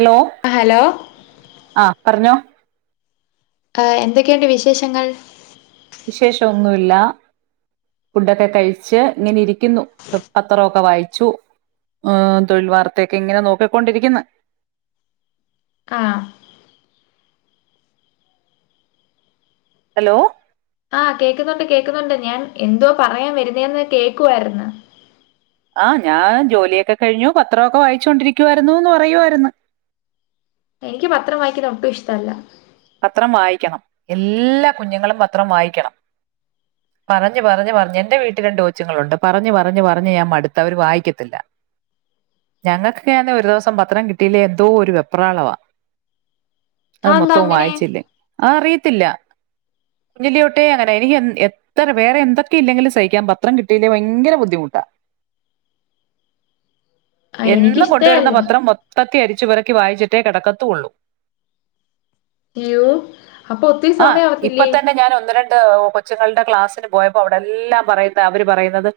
Hello hello ആ പറഞ്ഞോ ആ എന്തൊക്കെയുണ്ട് വിശേഷങ്ങൾ വിശേഷന്നുമില്ല ഫുടൊക്കെ കഴിച്ച് ഇങ്ങനെ ഇരിക്കുന്നു പത്രമൊക്കെ വായിച്ചു ഏ തൊഴിൽ വാർത്തൊക്കെ ഇങ്ങനെ നോക്കിക്കൊണ്ടിരിക്കുന്നു ആ ഹലോ ആ കേക്കുന്നുണ്ട് കേക്കുന്നുണ്ട് ഞാൻ എന്തുവാ പറയാൻ വരുന്നേന്ന് കേക്കുവായിര്ന്ന് ആ ഞാൻ ജോലിയൊക്കെ കഴിഞ്ഞു പത്രഒക്കെ വായിച്ചൊണ്ടിരിക്കുവായിരുന്നുന്ന് പറയുവായിരുന്ന് എനിക്ക് ഈ പത്രം വായിക്കുന്നെ ഒട്ടും ഇഷ്ട്ടഅല്ല പത്രം വായിക്കണം എല്ലാ കുഞ്ഞുങ്ങളും പത്രം വായിക്കണം പറഞ്ഞ് പറഞ്ഞ് പറഞ്ഞ് എന്റെ വീട്ടിൽ രണ്ട് കൊച്ചുങ്ങളുണ്ട് പറഞ്ഞ് പറഞ്ഞ് പറഞ്ഞ് ഞാൻ മടുത്ത് അവര് വായിക്കത്തില്ല ഞങ്ങൾക്കൊക്കെയാന്നെൽ ഒരു ദിവസം പത്രം കിട്ടിയില്ലേ എന്തോ ഒരു വെപ്രാളവാ അത് ആന്താ മൊത്തവും വായിച്ചില്ലേ ആർ റിയത്തില്ല കുഞ്ഞിലിയോട്ടെ അങ്ങന എനിക്ക് എൻ എത്ര വേറെ എന്തൊക്കെ ഇല്ലെങ്കിലും സഹിക്ക്യം പത്രം കിട്ടിയില്ലേ ഭയങ്കര ബുദ്ധിമുട്ടാ ആഹ് എന്നും എനിക്കിഷ്ടേ കൊണ്ടുവരുന്ന അല്ല പത്രം മൊത്ത ക്കെ അരിച്ചുപെറക്കി വായിച്ചിട്ടേ കെടക്കത്ത് ഉള്ളൂ യ്യോ അപ്പം ഒത്തിരി സമയം ആവത്തില്ലേ ഹേ കൊച്ചുങ്ങളുടെ ക്ലാസ്സിന് പോയപ്പോ അവിടെ എല്ലാം പറയുന്നെ അവര് പറയുന്നത്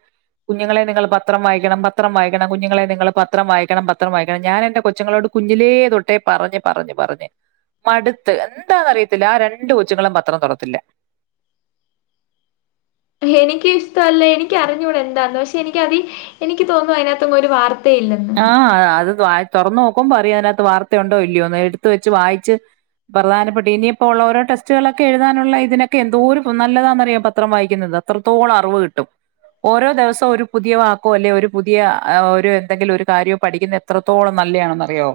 കുഞ്ഞുങ്ങളെ നിങ്ങൾ പത്രം വായിക്കണം പത്രം വായിക്കണം കുഞ്ഞുങ്ങളെ നിങ്ങൾ പത്രം വായിക്കണം പത്രം വായിക്കണം ഞാൻ എന്റെ കൊച്ചുങ്ങളോട് കുഞ്ഞിലേ തൊട്ടേ പറഞ്ഞ് പറഞ്ഞ് പറഞ്ഞ് മടുത്ത് എന്താന്നറിയത്തില്ല ആ രണ്ട് കൊച്ചുങ്ങളും പത്രം തൊടത്തില്ല എനിക്ക് ഇഷ്ടല്ല എനിക്ക് അറിഞ്ഞുട എന്താന്ന് പക്ഷെ എനിക്കതി എനിക്ക് തോന്നുന്നു അയിനത്ത്ഒന്നും ഒരു വാർ ആ അത് [unintelligible] തോറന്ന് നോക്കുമ്പം അറിയ അതിനകത്ത് വാർത്തയുണ്ടോ ഇല്ല്യോയോന്ന് എടുത്ത് വച്ച് വായിച്ച് പ്രധാനപ്പെട്ട് ഇനിയിപ്പോ ഉള്ള ഓരോ ടെസ്റ്റുകളൊക്കെ എഴുതാനുള്ള ഇതിനൊക്കെ എന്തോരം നല്ലതാന്നറിയോ പത്രം വായിക്കുന്നത് അത്രത്തോളം അറിവ് കിട്ടും ഓരോ ദിവസം ഒരു പുതിയ വാക്കോ അല്ലെ ഒരു പുതിയ അ ഒരു എന്തെങ്കിലും ഒരു കാര്യം പഠിക്കിന്നെ എത്രത്തോളം നല്ലെയാണന്നറിയോ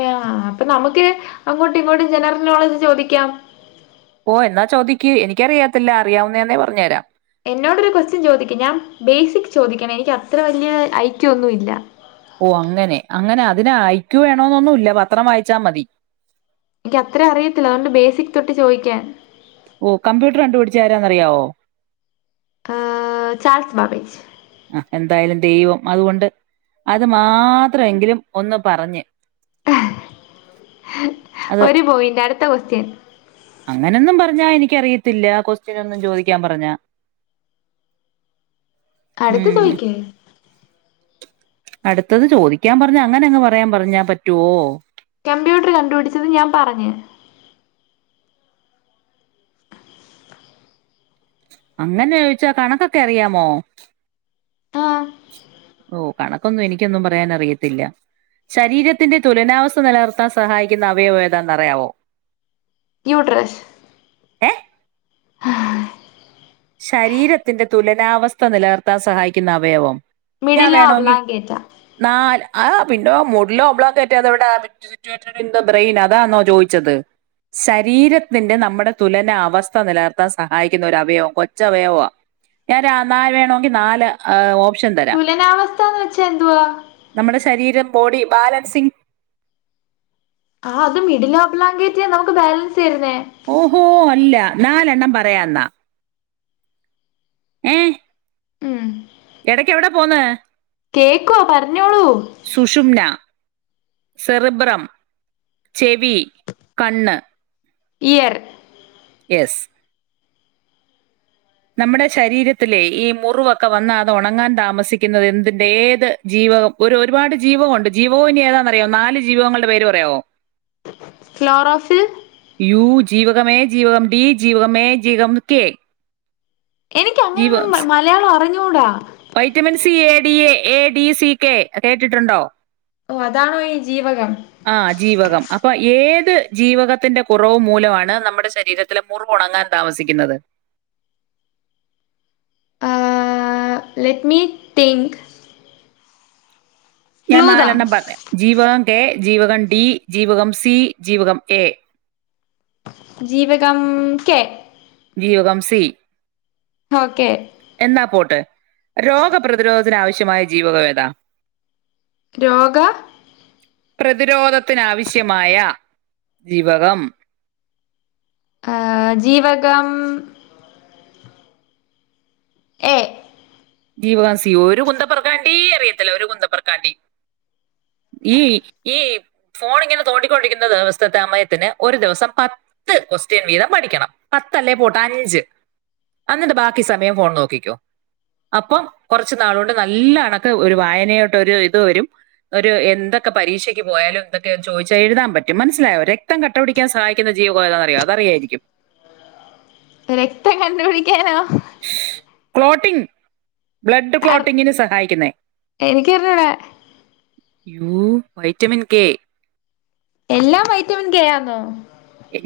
എ ആ അ അ അപ്പൊ നമുക്ക് അങ്ങോട്ട് ഇങ്ങോട്ടും ജനറൽ നോളജ് ചോദിക്കാം ഓ എന്നാ ചോദിക്കി എനിക്കറിയാത്തില്ല അറിയാവുന്നെആന്നെ പറഞ്ഞ്തരാം എന്നോടൊരു ക്വസ്റ്റ്യൻ ചോദിക്കി ഞാൻ ബേസിക് ചോദിക്കണേ എനിക്ക് അത്ര വലിയ ഐക്യു ഒന്നുഇല്ല ഓ അങ്ങനെ അങ്ങനെ അതിന് ഐക്യു വേണോന്നൊന്നും ഇല്ല പത്രം വായിച്ചാ മതി എനിക്ക് അത്രേ അറിയത്തില്ല അതുകൊണ്ട് ബേസിക് തൊട്ട് ചോദിക്കാൻ ഓ കമ്പ്യൂട്ടർ കണ്ടു പിടിച്ചേ ആരാന്ന്അറിയാവോ ആ ചാൾസ് ബാബേജ് ആ എന്തായാലും ദൈവം അതുകൊണ്ട് അത് മാത്രം എങ്കിലും ഒന്ന് പറഞ്ഞ് അത് ഒരു പോയിന്റ് അടുത്ത ക്വസ്റ്റ്യൻ അങ്ങനൊന്നും പറഞ്ഞാ എനിക്കറിയത്തില്ല ക്വസ്റ്റ്യൻ ഒന്നും ചോദിക്കാൻ പറഞ്ഞ അടുത്തെ ചോദിക്ക് അടുത്തത് ചോദിക്കാൻ പറഞ്ഞ് അങ്ങനെ അങ്ങ് പറയാൻ പറഞ്ഞാ പറ്റുവോ കമ്പ്യൂട്ട്ർ കണ്ടുപിടിച്ചത് ഞാൻ പറഞ്ഞ് അങ്ങനെ ചോയിച്ച കണക്കൊക്കെ അറിയാമോ ആഹ് ഓ കണ കൊന്നും എനിക്കൊന്നും പറയാൻ അറിയത്തില്ല ശരീരത്തിന്റെ തുലനാവസ്ഥ നിലനിർത്താൻ സഹായിക്കുന്ന അവയവം ഏതാന്ന് അറയാവോ യൂട്ട്രസ് ഏ ശരീരത്തിന്റെ തുലനാവസ്ഥ നിലർത്താൻ സഹായിക്കുന്ന അവയവം ഞാൻ മിഡില വേണെങ്കിൽ ഒബ്ലാങ്കേറ്റ നാല് ആ അ പിന്നോ മുഡിലോഒബ്ലോംഗെറ്റ ആന്നോ ഇവടെ ന്തോ ബ്രെയിൻ അതാന്നോ ചോദിച്ചത് ശരീരത്തിന്റെ നമ്മുടെ തുലന അവസ്ഥ നിലനിർത്താൻ സഹായിക്കുന്ന ഒരു അവയവം പോ ഞ്ച് അവയവവ നാല് വേണെങ്കിൽ നാല് ഹ് ഓപ് തുലനാവസ്ഥന്ന് വെച്ചാ എന്തുവാ നമ്മുടെ ശരീരം ബോഡി ബാലൻസിംഗ് ആ അത് മെഡുള്ള ഓബ്ലോംഗട്ട നമുക്ക് ബാലൻസ് തരുന്നേ ഓഹോ അല്ല നാലെണ്ണം പറയ എന്ന ഏ ഉം ഇടയ്ക്കെവിടെ പോന്ന് കേക്കുവാ പറഞ്ഞോളൂ സുഷുംന സെറിബ്രം ചെവി കണ്ണ് ഇയർ യെസ് നമ്മടെ ശരീരത്തിലെ ഈ മുറിവൊക്കെ വന്ന അത് ഉണങ്ങാൻ താമസിക്കുന്നത് എന്തിൻ്റെ ഏത് ജീവകം ഒരു ഒരുപാട് ജീവകമുണ്ട് ജീവകവും ഇനി ഏതാന്നറിയോ നാല് ജീവകങ്ങളുടെ പേര് പറയാവോ ക്ലോറോഫിൽ ജീവകം എ ജീവകം ഡി ജീവകം എ ജീവകം കെ എനിക്ക് ജീവ അങ്ങനെന്നും മലയാളം അറിഞ്ഞ ഞ്ഞൂട vitamin C A D A A D C K കേട്ടിട്ടുണ്ടോ ഓ അതാണോ ഈ ജീവകം ആ ജീവകം അപ്പൊ ഏത് ജീവകത്തിന്റെ കുറവ് മൂലമാണ് നമ്മടെ ശരീരത്തിലെ മുറിവു ഉണങ്ങാൻ താമസിക്കുന്നത് ആ ലെറ്റ് മി തിങ്ക് ഞാൻ ക്ലൂതാ നാലെണ്ണം പറഞ്ഞയാം ജീവകം കെ ജീവകം ഡി ജീവകം സി ജീവകം എ ജീവകം കെ ജീവകം സി ഓക്കെ എന്ന പോട്ടെ രോഗപ്രതിരോധത്തിന് ആവശ്യമായ ജീവകം ഏതാ? രോഗ പ്രതിരോധത്തിനാവശ്യമായ ജീവകം ആ ജീവകം എ ജീവകം സി ഒരു കുന്തപ്പറക്കാണ്ടി അറിയത്തില്ല ഒരു കുന്തപറക്കാണ്ടി ഈ ഈ ഫോൺ ഇങ്ങനെ തോണ്ടിക്കൊണ്ടിരിക്കുന്നത് [unintelligible] സമയത്തിന് ഒരു ദിവസം പത്ത് ക്വസ്റ്റ്യൻ വീതം പഠിക്കണം പത്തല്ലേ പോട്ടെ അഞ്ച് അന്നിട്ട് ബാക്കി സമയം ഫോൺ നോക്കിക്കോ അപ്പം കുറച്ചു നാളുകൾ കൊണ്ട് നല്ല അണക്ക് ഒരു വായനയോട്ട് ഒരു ഇത് വരും ഒരു എന്തൊക്കെ പരീക്ഷക്ക് പോയാലും എന്തൊക്കെ ചോദിച്ചാൽ എഴുതാൻ പറ്റും മനസ്സിലായോ. രക്തം കട്ടപിടിക്കാൻ സഹായിക്കുന്ന ജീവകം എതാണ് അറിയോ അതറിയായിരിക്കും രക്തം കണ്ടുപിടിക്കാനോ ക്ലോട്ടിംഗ് ബ്ലഡ് അർ ക്ലോട്ടിങ്ങിന് സഹായിക്കുനേ എനിക്കറിഞ്ഞൂടാ യു വൈറ്റമിൻ കെ എല്ലാം വൈറ്റമിൻ ക ആന്നോ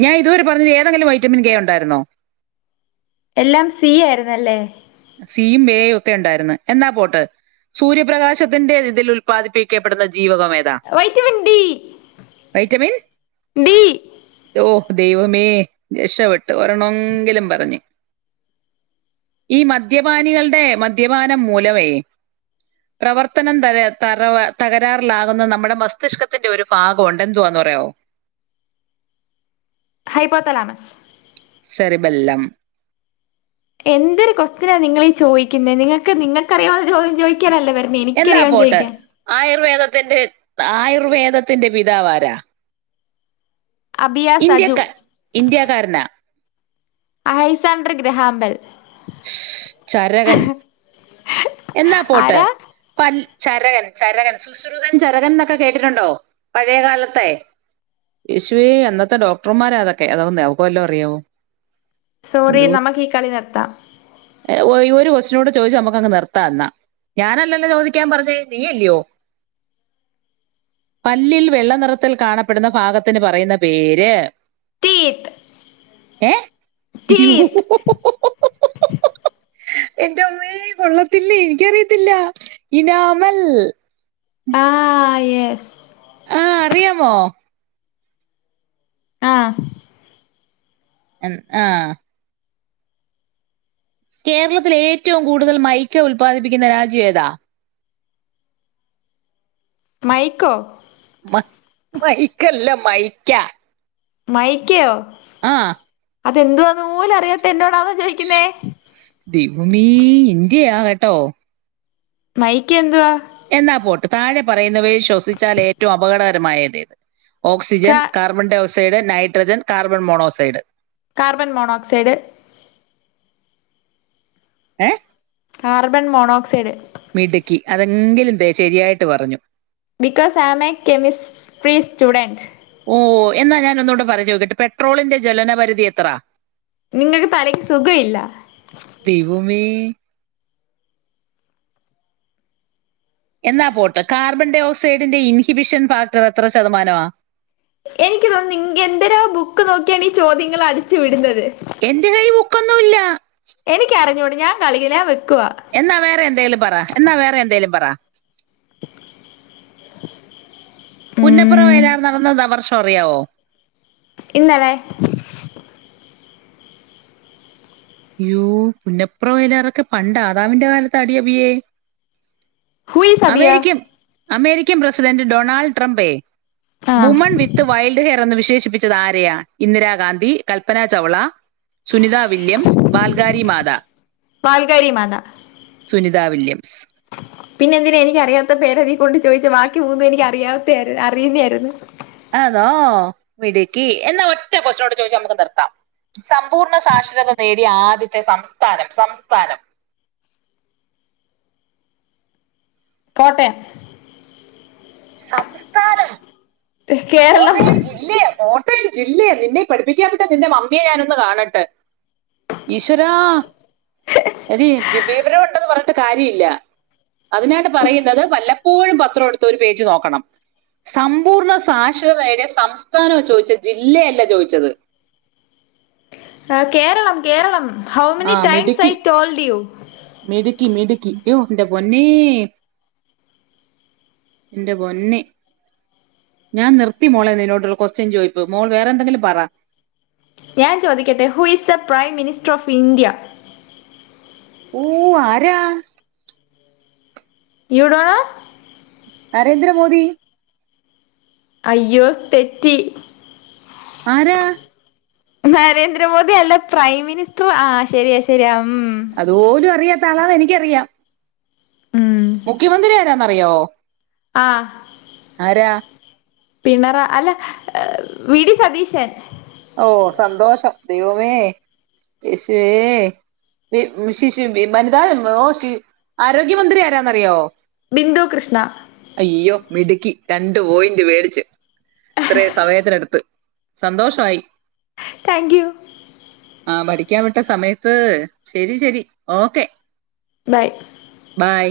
ഞാൻ ഇതുവരെ പറഞ്ഞത് ഏതെങ്കിലും വൈറ്റമിൻ കെ ഉണ്ടായിരുന്നോ എല്ലാം സി ആയിരുന്നല്ലേ സി യും എ യും ഒക്കെ ഉണ്ടായിരുന്നു. എന്നാ പോട്ട്, സൂര്യപ്രകാശത്തിന്റെ ഇതിൽ ഉല്പാദിപ്പിക്കപ്പെടുന്ന വൈറ്റമിൻ ഡി വൈറ്റമിൻ ഡി ഓ ദൈവമേ രക്ഷപ്പെട്ട് ഒരണോങ്കിലും പറഞ്ഞ് ഈ മദ്യപാനികളുടെ മദ്യപാനം മൂലമേ പ്രവർത്തനം തര തരവ തകരാറിലാകുന്ന നമ്മുടെ മസ്തിഷ്കത്തിന്റെ ഒരു ഭാഗംമുണ്ട് എന്തുവാന്ന്പറയാമോ? ഹൈപോത്തലമസ് സെറിബെല്ലം എന്തൊരു കൊസ്റ്റ്യനാ നിങ്ങളീ ചോദിക്കുന്നത് നിങ്ങൾക്ക് നിങ്ങൾക് അറിയാവുന്ന ചോദ്യം ചോദ എന്നാ പോട്ടെ ആയുർവേദത്തിന്റെ ആയുർ വേദത്തിന്റെ പിതാവാരാ? അബിയ സജു ഇന്ത്യക്ക ഇന്ത്യക്കാരനാ അയ്യ് സാൻഡ്രിക് ഗ്രഹാമ്പൽ ചരകൻ എന്നാ പോട്ടെ ആരാ പൽ ചരകൻ ചരകൻ ശുശ്രുതൻ ചരകൻ എന്നൊക്കെ കേട്ടിട്ടുണ്ടോ? പഴയകാലത്തെ യേശുവേ അന്നത്തെ ഡോക്ടർമാര് അതൊക്കെ അവൾക്ക് വല്ലതു അറിയാവോ സോറി എന്തോ നമുക്ക് ഈ കളി നിർത്താം ഈ ഒരു കൊസ്റ്റിനോട് ചോദിച്ചു നമ്മുക്കങ്ങ്നിർത്താംന്നാ ഞാനല്ലല്ലോ ചോദിക്കാൻ പറഞ്ഞേ നീയല്ലിയോ? പല്ലിൽ വെള്ള നിറത്തിൽ കാണപ്പെടുന്ന ഭാഗത്തിന് പറയുന്ന പേര്? ടീത് എ ഇയ്യോ ഒ ഒ ഓ ഹു ഹു എന്റെ അമ്മേ കൊള്ളത്തില്ലെ എനിക്ക് അറിയില്ലേ ഇനാമൽ ആ യെസ് ആ അറിയാമോ? ആ എന്ന് ആ കേരളത്തിൽ ഏറ്റവും കൂടുതൽ മൈക്ക ഉല്പാദിപ്പിക്കുന്ന രാജ്യം ഏതാ? മൈക്കോ മ മൈക്കല്ല മൈക്കാ മൈക്കയോ ആ അത് എന്തു ആണെന്ന് പോലും അറിയാത്ത എന്ന എന്നോടാന്നോ ചോദിക്കുന്നേ മമ്മി ഇന്ത്യ ആ കേട്ടോ മൈക്ക എന്തുവാ? എന്നാ പോട്ട് താഴെ പറയുന്നവയിൽ ശ്വസിച്ചാൽ ഏറ്റവും അപകടകരമായത് ഏത് ഓക്സിജൻ, കാ carbon -dioxide, nitrogen, carbon monoxide carbon monoxide എ കാർബൺ മോണോക്സൈഡ് മിടുക്കി അതേ ഒന്ന് എങ്കിലും ശരിയായിട്ട് പറഞ്ഞു because I am a chemistry student ട്ട് പെട്രോളിന്റെ ജലനപരിധി എത്രാ? നിങ്ങൾക്ക് തലക്ക് സുഖം ഇല്ല ദൈവമേ എന്നാ പോട്ട് കാർബൺ ഡൈ ഓക്സൈഡിന്റെ ഇൻഹിബിഷൻ ഫാക്ടർ എത്ര ശതമാനമാ? എനിക്ക് തോന്നി നിങ് എന്തേരാ ബുക്ക് നോക്കിയാണ് ഈ ചോദ്യങ്ങൾ അടിച്ചു വിടുന്നത് എൻ്റെ കൈ ബുക്കൊന്നും ക്കോന്നും ഇല്ല എനിക്ക് അറിഞ്ഞൂടി ഞാൻ കളികില എന്നാ വേറെ എന്തേലും പറ എന്നാ വേറെ എന്തേലും പറ [inaudible] പുന്നപ്ര ഉം വയലാർ നടന്നത് ദി വർഷ അറിയാവോ? ഇന്നലെ അയ്യോ പുന്നപ്ര വയലാറൊക്കെ പണ്ട് ആദാമിന്റെ കാലത്താടി അഭിയേ ഹൂ ഈസ്‌ അബിയ അമേരിക്കൻ പ്രസിഡന്റ് ഡൊണാൾഡ്ട്രംപേ ആ വുമൺ വിത്ത് വൈൽഡ് ഹെയർ എന്ന് വിശേഷിപ്പി ച്ചത് ആരെയാ ഇന്ദിരാഗാന്ധി കൽപന ചൗള സുനിത വില്യംസ് പാൽ ങ്കാരി മാതാ വാൽകാരി മാത സുനി സുനിത വില്യം. പിന്നെ എന്തിനാ എനിക്കറിയാത്ത പേരതി കൊണ്ട് ചോദിച്ച ബാക്കി മൂന്നും എനിക്ക് അറിയാത്തെയ അറിയുന്നായിരുന്നു ആന്നോ മിടുക്കി എന്ന ഒറ്റ ക്വാസ്‌റ്റനൂട ചോദിച്ച് നമുക്ക് നിർത്താം. സമ്പൂർണ്ണ സാക്ഷരത നേടിയ ആദ്യത്തെ സംസ്ഥാനം സംസ്ഥാനം കോട്ടയം സംസ്ഥാനം കേരളം കോട്ടയം ജില്ലയ കോട്ടയം ജില്ലയ നിന്നെ പഠിപ്പിക്കാൻ വിട്ട നിന്റെ മമ്മിയെ ഞാനൊന്ന് കാണട്ടെ ഈശ്വരാ എടീ വിവരം ഉണ്ടെന്ന് പറഞ്ഞ ട്ട് കാര്യല്ല അതിനാണ് പറയുന്നത് വല്ലപ്പോഴും പത്രം എടുത്ത് ഒരു പേജ് നോക്കണം സമ്പൂർണ സാ സാക്ഷരത നേടിയ സംസ്ഥാനോ ചോദിച്ച ജില്ലയല്ല ചോദിച്ചത് ആ കേരളം കേരളം ഹൗ ആ മെിനി ടൈംസ് ഐ മിടുക്കി ടോൾഡ് യൂ ക്കി യ്യോ എന്റെ പൊന്നേ എന്റെ പൊന്നെ ഞാൻ നിർത്തി മോളെ നിന്നോടുള്ള ക്വസ്റ്റ്യൻ ചോയിപ്പ് മോൾ വേറെ എന്തെങ്കിലും പറ ഞാൻ ചോദിക്കട്ടെ who is the prime minister of India ഊ ആരാ you don't know? Narendra Modi അയ്യോ തെറ്റി ആരാ? നരേന്ദ്രമോദി അല്ല പ്രൈം മിനിസ്റ്റർ ആ ശരിയ ശരിയാ ഉം അതുപോലും അറിയ ത്തളാന്നെനിക്കറിയാം. ഉം മുഖ്യമന്ത്രിയാരാന്ന റിയാവോ? ആ രാ പിണറ അല്ല വി ഡി സതീശൻ. ഓ സന്തോഷം ദൈവമേ യേശുവേ വി ശിശു വി വനിതാ ഓ ഷി ആരോഗ്യമന്ത്രി ആരാന്നറിയാവൊ ബിന്ദു കൃഷ്ണ അയ്യൊ മിടുക്കി രണ്ട് പോയിന്റ് മേടിച്ചു ഇത്രം സമയത്തിനടുത്ത് സന്തോഷമായി താങ്ക് യൂ ആ പഠിക്കാൻ വിട്ട സമയത്ത് ശരി ശരി ഓക്കെ ബായ് ബൈ.